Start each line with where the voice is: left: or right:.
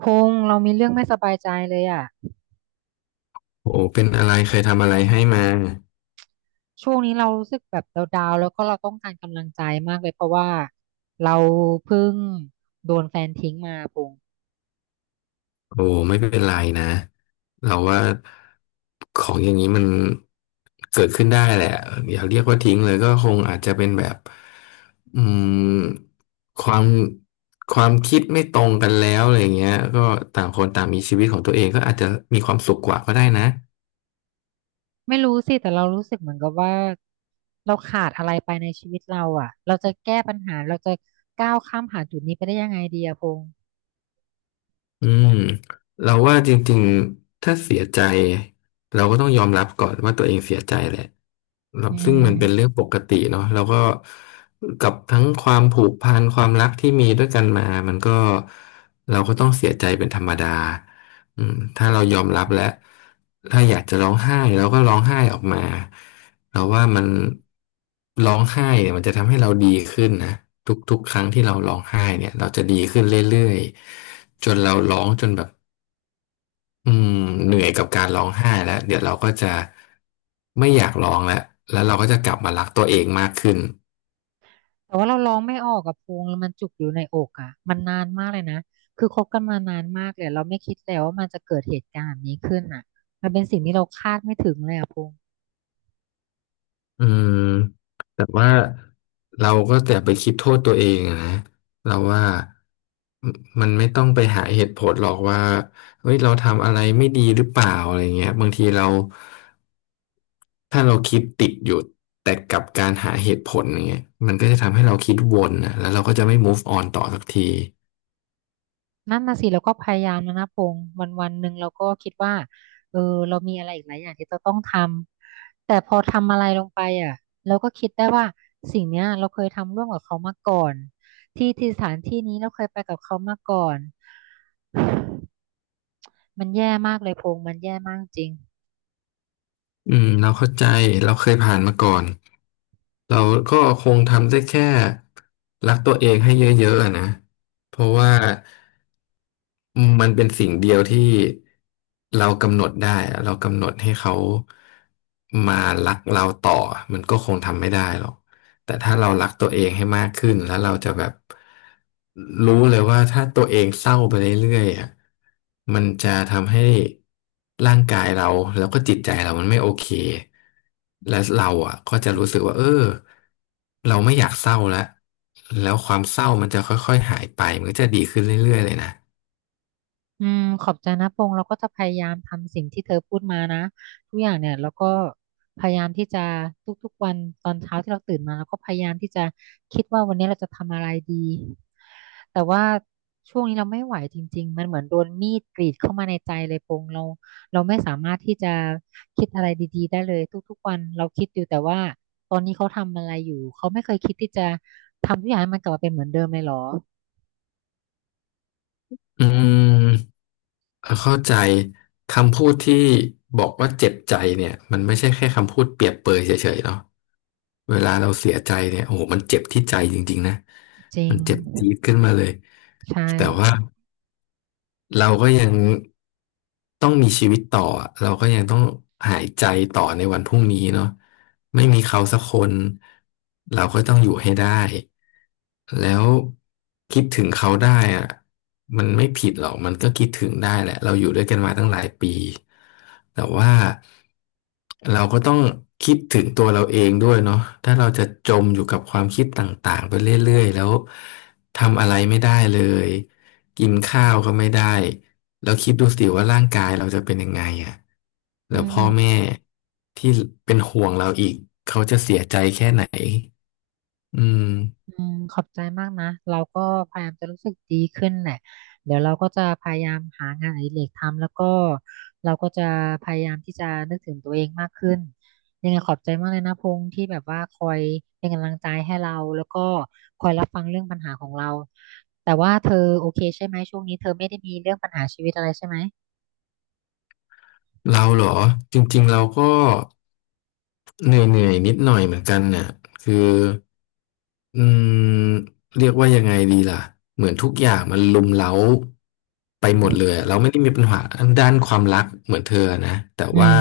right: พงษ์เรามีเรื่องไม่สบายใจเลยอ่ะ
left: โอ้เป็นอะไรเคยทำอะไรให้มา
right: ช่วงนี้เรารู้สึกแบบดาวๆแล้วก็เราต้องการกำลังใจมากเลยเพราะว่าเราเพิ่งโดนแฟนทิ้งมาพงษ์
left: โอ้ไม่เป็นไรนะเราว่าของอย่างนี้มันเกิดขึ้นได้แหละอย่าเรียกว่าทิ้งเลยก็คงอาจจะเป็นแบบอืมความความคิดไม่ตรงกันแล้วอะไรเงี้ยก็ต่างคนต่างมีชีวิตของตัวเองก็อาจจะมีความสุขกว่าก็ได้นะ
right: ไม่รู้สิแต่เรารู้สึกเหมือนกับว่าเราขาดอะไรไปในชีวิตเราอ่ะเราจะแก้ปัญหาเราจะก้าวข้ามผ่านจุดนี้ไปได้ยังไงดีอะพงษ์
left: อืมเราว่าจริงๆถ้าเสียใจเราก็ต้องยอมรับก่อนว่าตัวเองเสียใจแหละเรา
right: อื
left: ซึ่งมันเป็นเรื่อ
right: ม
left: งปกติเนาะเราก็กับทั้งความผูกพันความรักที่มีด้วยกันมามันก็เราก็ต้องเสียใจเป็นธรรมดาถ้าเรายอมรับแล้วถ้าอยากจะร้องไห้เราก็ร้องไห้ออกมา เราว่ามันร้องไห้เนี่ยมันจะทำให้เราดีขึ้นนะทุกๆครั้งที่เราร้องไห้เนี่ยเราจะดีขึ้นเรื่อยๆจนเราร้องจนแบบอืมเหนื่อยกับการร้องไห้แล้วเดี๋ยวเราก็จะไม่อยากร้องแล้วแล้วเราก็จะกลับมารักตัวเองมากขึ้น
right: แต่ว่าเราร้องไม่ออกกับพงแล้วมันจุกอยู่ในอกอ่ะมันนานมากเลยนะคือคบกันมานานมากเลยเราไม่คิดเลยว่ามันจะเกิดเหตุการณ์แบบนี้ขึ้นอ่ะมันเป็นสิ่งที่เราคาดไม่ถึงเลยอ่ะพง
left: อืมแต่ว่าเราก็แต่าไปคิดโทษตัวเองอะนะเราว่ามันมันไม่ต้องไปหาเหตุผลหรอกว่าเฮ้ยเราทำอะไรไม่ดีหรือเปล่าอะไรเงี้ยบางทีเรา ถ้าเราคิดติดอยู่แต่กับการหาเหตุผลอย่างเงี้ยมันก็จะทำให้เราคิดวนนะแล้วเราก็จะไม่ move on ต่อสักที
right: นั่นนะสิเราก็พยายามแล้วนะพงวันหนึ่งเราก็คิดว่าเออเรามีอะไรอีกหลายอย่างที่เราต้องทำแต่พอทำอะไรลงไปอ่ะเราก็คิดได้ว่าสิ่งเนี้ยเราเคยทำร่วมกับเขามาก่อนที่สถานที่นี้เราเคยไปกับเขามาก่อนมันแย่มากเลยพงมันแย่มากจริง
left: เราเข้าใจเราเคยผ่านมาก่อนเราก็คงทำได้แค่รักตัวเองให้เยอะๆอะนะเพราะว่า มันเป็นสิ่งเดียวที่เรากำหนดได้อะเรากำหนดให้เขามารักเราต่อมันก็คงทำไม่ได้หรอกแต่ถ้าเรารักตัวเองให้มากขึ้นแล้วเราจะแบบรู้เลยว่าถ้าตัวเองเศร้าไปเรื่อยๆอะมันจะทำให้ร่างกายเราแล้วก็จิตใจเรามันไม่โอเคและเราอ่ะก็จะรู้สึกว่าเออเราไม่อยากเศร้าแล้วแล้วความเศร้ามันจะค่อยๆหายไปมันก็จะดีขึ้นเรื่อยๆเลยนะ
right: อืมขอบใจนะพงษ์เราก็จะพยายามทำสิ่งที่เธอพูดมานะทุกอย่างเนี่ยเราก็พยายามที่จะทุกๆวันตอนเช้าที่เราตื่นมาเราก็พยายามที่จะคิดว่าวันนี้เราจะทำอะไรดีแต่ว่าช่วงนี้เราไม่ไหวจริงๆมันเหมือนโดนมีดกรีดเข้ามาในใจเลยพงษ์เราเราไม่สามารถที่จะคิดอะไรดีๆได้เลยทุกๆวันเราคิดอยู่แต่ว่าตอนนี้เขาทำอะไรอยู่เขาไม่เคยคิดที่จะทำทุกอย่างให้มันกลับมาเป็นเหมือนเดิมเลยเหรอ
left: อืมเข้าใจคำพูดที่บอกว่าเจ็บใจเนี่ยมันไม่ใช่แค่คำพูดเปรียบเปรยเฉยๆเนาะเวลาเราเสียใจเนี่ยโอ้โหมันเจ็บที่ใจจริงๆนะ
right: จริ
left: มั
right: ง
left: นเจ็บจี๊ดขึ้นมาเลย
right: ใช่
left: แต่ว่า เราก็ยังต้องมีชีวิตต่ออะเราก็ยังต้องหายใจต่อในวันพรุ่งนี้เนาะไม่มีเขาสักคนเราก็ต้องอยู่ให้ได้แล้วคิดถึงเขาได้อะมันไม่ผิดหรอกมันก็คิดถึงได้แหละเราอยู่ด้วยกันมาตั้งหลายปีแต่ว่าเราก็ต้องคิดถึงตัวเราเองด้วยเนาะถ้าเราจะจมอยู่กับความคิดต่างๆไปเรื่อยๆแล้วทำอะไรไม่ได้เลย กินข้าวก็ไม่ได้แล้วคิดดูสิว่าร่างกายเราจะเป็นยังไงอ่ะ
right: อื
left: แล้วพ่อ
right: ม
left: แม่ที่เป็นห่วงเราอีกเขาจะเสียใจแค่ไหนอืม
right: อืมขอบใจมากนะเราก็พยายามจะรู้สึกดีขึ้นแหละเดี๋ยวเราก็จะพยายามหางานอดิเรกทำแล้วก็เราก็จะพยายามที่จะนึกถึงตัวเองมากขึ้นยังไงขอบใจมากเลยนะพงษ์ที่แบบว่าคอยเป็นกำลังใจให้เราแล้วก็คอยรับฟังเรื่องปัญหาของเราแต่ว่าเธอโอเคเรื่องปัญหาชีวิตอะไรใช่ไหม
left: เราเหรอจริงๆเราก็เหนื่อยๆนิดหน่อยเหมือนกันน่ะคือ อืมเรียกว่ายังไงดีล่ะเหมือนทุกอย่างมันรุมเร้าไปหมดเลยอะเราไม่ได้มีปัญหาด้านความรักเหมือนเธอนะแต่
right: อื
left: ว่า
right: ม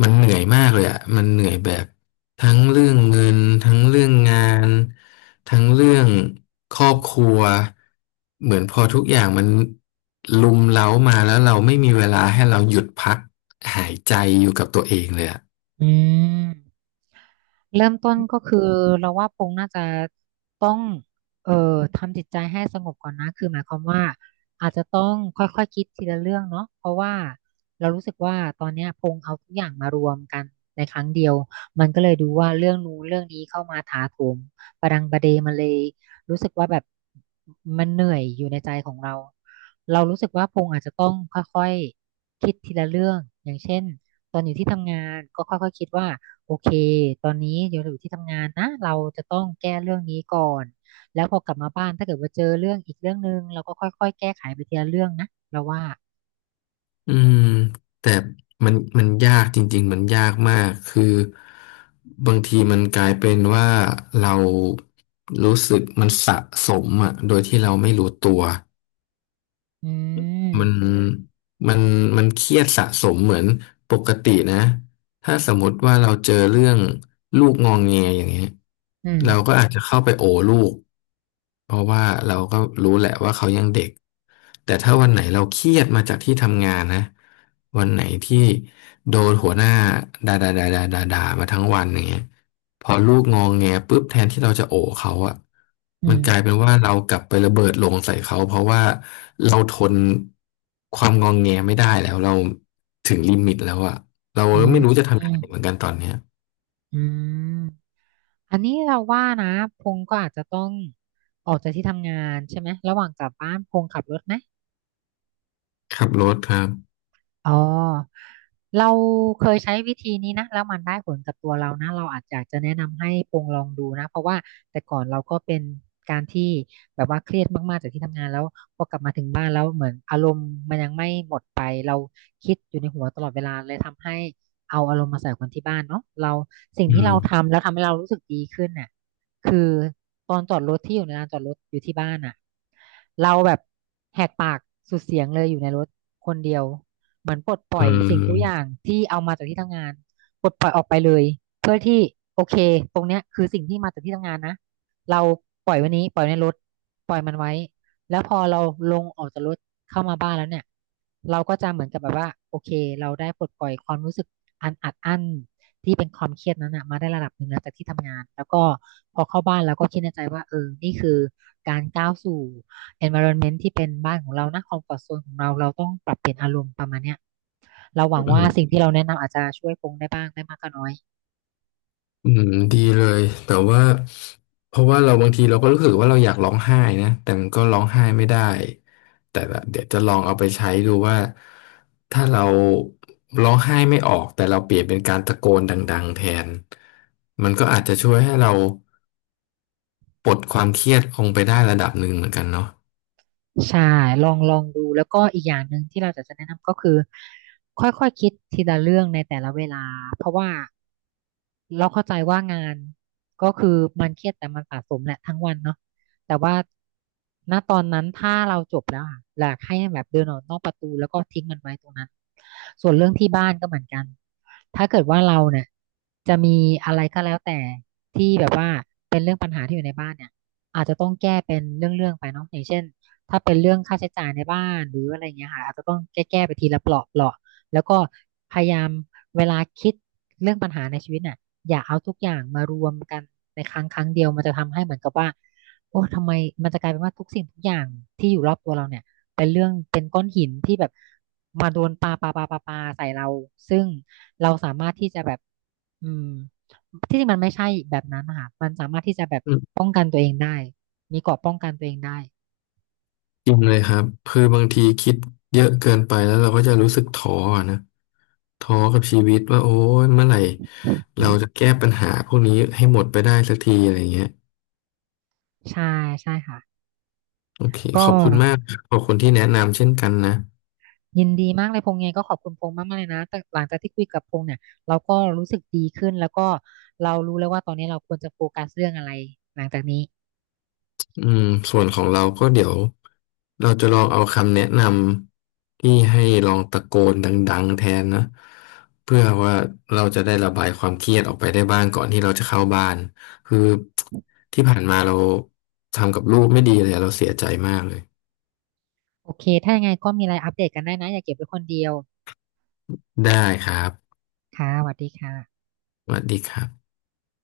left: มันเหนื่อยมากเลยอ่ะมันเหนื่อยแบบทั้งเรื่องเงินทั้งเรื่องงานทั้งเรื่องครอบครัวเหมือนพอทุกอย่างมันรุมเร้ามาแล้วเราไม่มีเวลาให้เราหยุดพักหายใจอยู่กับตัวเองเลยอ่ะ
right: อืม เริ่มต้นก็คือเราว่าปงน่าจะต้องเอ่อทำจิตใจให้สงบก่อนนะคือหมายความว่าอาจจะต้องค่อยๆคคิดทีละเรื่องเนาะเพราะว่าเรารู้สึกว่าตอนเนี้ยพงเอาทุกอย่างมารวมกันในครั้งเดียวมันก็เลยดูว่าเรื่องนู้นเรื่องนี้เข้ามาถาโถมประดังประเดมาเลยรู้สึกว่าแบบมันเหนื่อยอยู่ในใจของเราเรารู้สึกว่าพงอาจจะต้องค่อยๆคิดทีละเรื่องอย่างเช่นตอนอยู่ที่ทำงานก็ค่อยๆคิดว่า โอเคตอนนี้เดี๋ยวเราอยู่ที่ทำงานนะ เราจะต้องแก้เรื่องนี้ก่อน แล้วพอกลับมาบ้านถ้าเกิดว่าเจอเรื่องอีกเรื่องหนึ่งเราก็ค่อยๆแก้ไขไปทีละเรื่องนะเราว่า
left: อืมแต่มันยากจริงๆมันยากมากคือบางทีมันกลายเป็นว่าเรารู้สึกมันสะสมอ่ะโดยที่เราไม่รู้ตัว
right: อื
left: มัน
right: ม
left: มันมันเครียดสะสมเหมือนปกตินะ ถ้าสมมติว่าเราเจอเรื่องลูกงองแงอย่างเงี้ย
right: อืม
left: เราก็อาจจะเข้าไปโอลูกเพราะว่าเราก็รู้แหละว่าเขายังเด็กแต่ถ้าวันไหนเราเครียดมาจากที่ทำงานนะวันไหนที่โดนหัวหน้าด่าด่าด่าด่าด่าด่ามาทั้งวันอย่างเงี้ยพอลูกงองแงปุ๊บแทนที่เราจะโอเขาอะ
right: อื
left: มัน
right: ม
left: กลายเป็นว่าเรากลับไประเบิดลงใส่เขาเพราะว่าเราทนความงองแงไม่ได้แล้วเราถึงลิมิตแล้วอะ เราก็
right: อื
left: ไม่รู้จะ
right: ม
left: ทำยังไงเหมือนกันตอนเนี้ย
right: อืมอันนี้เราว่านะพงก็อาจจะต้องออกจากที่ทำงานใช่ไหม ระหว่างกลับบ้านพงขับรถไหม
left: ขับรถครับ
right: อ๋อเราเคยใช้วิธีนี้นะแล้วมันได้ผลกับตัวเรานะเราอาจจะแนะนำให้ปรงลองดูนะเพราะว่าแต่ก่อนเราก็เป็นการที่แบบว่าเครียดมากๆจากที่ทำงานแล้วพอกลับมาถึงบ้านแล้วเหมือนอารมณ์มันยังไม่หมดไปเราคิดอยู่ในหัวตลอดเวลาเลยทำให้เอาอารมณ์มาใส่คนที่บ้านเนาะเราสิ่ง
left: อื
right: ที่เรา
left: ม
right: ทำแล้วทำให้เรารู้สึกดีขึ้นน่ะคือตอนจอดรถที่อยู่ในลานจอดรถอยู่ที่บ้านน่ะเราแบบแหกปากสุดเสียงเลยอยู่ในรถคนเดียว เหมือนปลดปล่
left: อื
right: อย
left: ม
right: สิ่งทุกอย่างที่เอามาจากที่ทำงานปลดปล่อยออกไปเลยเพื่อที่โอเคตรงเนี้ยคือสิ่งที่มาจากที่ทำงานนะเราปล่อยไวันนี้ปล่อยวในรถปล่อยมันไว้แล้วพอเราลงออกจากรถเข้ามาบ้านแล้วเนี่ยเราก็จะเหมือนกับแบบว่าโอเคเราได้ปลดปล่อยความรู้สึกอันอัดอั้นที่เป็นความเครียดนั้นนะมาได้ระดับหนึ่งแล้วจากที่ทำงานแล้วก็พอเข้าบ้านแล้วก็คิดในใจว่าเออนี่คือการก้าวสู่ environment ที่เป็นบ้านของเรานะคอม f อร์ z o n นของเราเราต้องปรับเปลี่ยนอารมณ์ประมาณเนี้ยเราหวัง
left: อื
right: ว่า
left: ม
right: สิ่งที่เราแนะนำอาจจะช่วยพงได้บ้างไม่มากก็น้อย
left: อืมดีเลยแต่ว่าเพราะว่าเราบางทีเราก็รู้สึกว่าเราอยากร้องไห้นะแต่มันก็ร้องไห้ไม่ได้ แต่ละเดี๋ยวจะลองเอาไปใช้ดูว่า ถ้าเราร้องไห้ไม่ออกแต่เราเปลี่ยนเป็นการตะโกนดังๆแทนมันก็อาจจะช่วยให้เราปลดความเครียดลงไปได้ระดับหนึ่งเหมือนกันเนาะ
right: ใช่ลองดูแล้วก็อีกอย่างหนึ่งที่เราจะแนะนำก็คือค่อยๆคคิดทีละเรื่องในแต่ละเวลาเพราะว่าเราเข้าใจว่างานก็คือมันเครียดแต่มันสะสมแหละทั้งวันเนาะแต่ว่าณตอนนั้นถ้าเราจบแล้วอะอยากให้แบบเดินออกนอกประตูแล้วก็ทิ้งมันไว้ตรงนั้นส่วนเรื่องที่บ้านก็เหมือนกันถ้าเกิดว่าเราเนี่ยจะมีอะไรก็แล้วแต่ที่แบบว่าเป็นเรื่องปัญหาที่อยู่ในบ้านเนี่ยอาจจะต้องแก้เป็นเรื่องๆไปเนาะอย่างเช่น ถ้าเป็นเรื่องค่าใช้จ่ายในบ้านหรืออะไรเงี้ยค่ะอาจจะต้องแก้ๆไปทีละเปลาะแล้วก็พยายามเวลาคิดเรื่องปัญหาในชีวิตน่ะอย่าเอาทุกอย่างมารวมกันในครั้งเดียวมันจะทำให้เหมือนกับว่าโอ้ทำไมมันจะกลายเป็นว่าทุกสิ่งทุกอย่างที่อยู่รอบตัวเราเนี่ยเป็นเรื่องเป็นก้อนหินที่แบบมาโดนปาปาปาปาปาใส่เราซึ่งเราสามารถที่จะแบบอืมที่จริงมันไม่ใช่แบบนั้นนะคะมันสามารถที่จะแบบป้องกันตัวเองได้มีเกราะได้
left: จริงเลยครับคือบางทีคิดเยอะเกินไปแล้วเราก็จะรู้สึกท้ออะนะท้อกับชีวิตว่าโอ้ยเมื่อไหร่เราจะแก้ปัญหาพวกนี้ให้หมดไปได้สักทีอะไรเงี้ย
right: ใช่ใช่ค่ะ
left: โอเค
right: ก็
left: ขอบคุณมากครับขอบคุณที่แนะนำเช่นกันนะ
right: ยินดีมากเลยพงษ์ไงก็ขอบคุณพงษ์มากๆเลยนะแต่หลังจากที่คุยกับพงษ์เนี่ยเราก็รู้สึกดีขึ้นแล้วก็เรารู้แล้วว่าตอนนี้เราควรจะโฟกัสเรื่องอะไรหลังจากนี้
left: อืมส่วนของเราก็เดี๋ยวเราจะลองเอาคำแนะนำที่ให้ลองตะโกนดังๆแทนนะเพื่อว่าเราจะได้ระบายความเครียดออกไปได้บ้างก่อนที่เราจะเข้าบ้านคือที่ผ่านมาเราทำกับลูกไม่ดีเลยเราเสียใจมากเลย
right: โอเคถ้ายังไงก็มีอะไรอัปเดตกันได้นะอย่าเก็บไว้คนเดียว
left: ได้ครับ
right: ค่ะสวัสดีค่ะ
left: สวัสดีครับ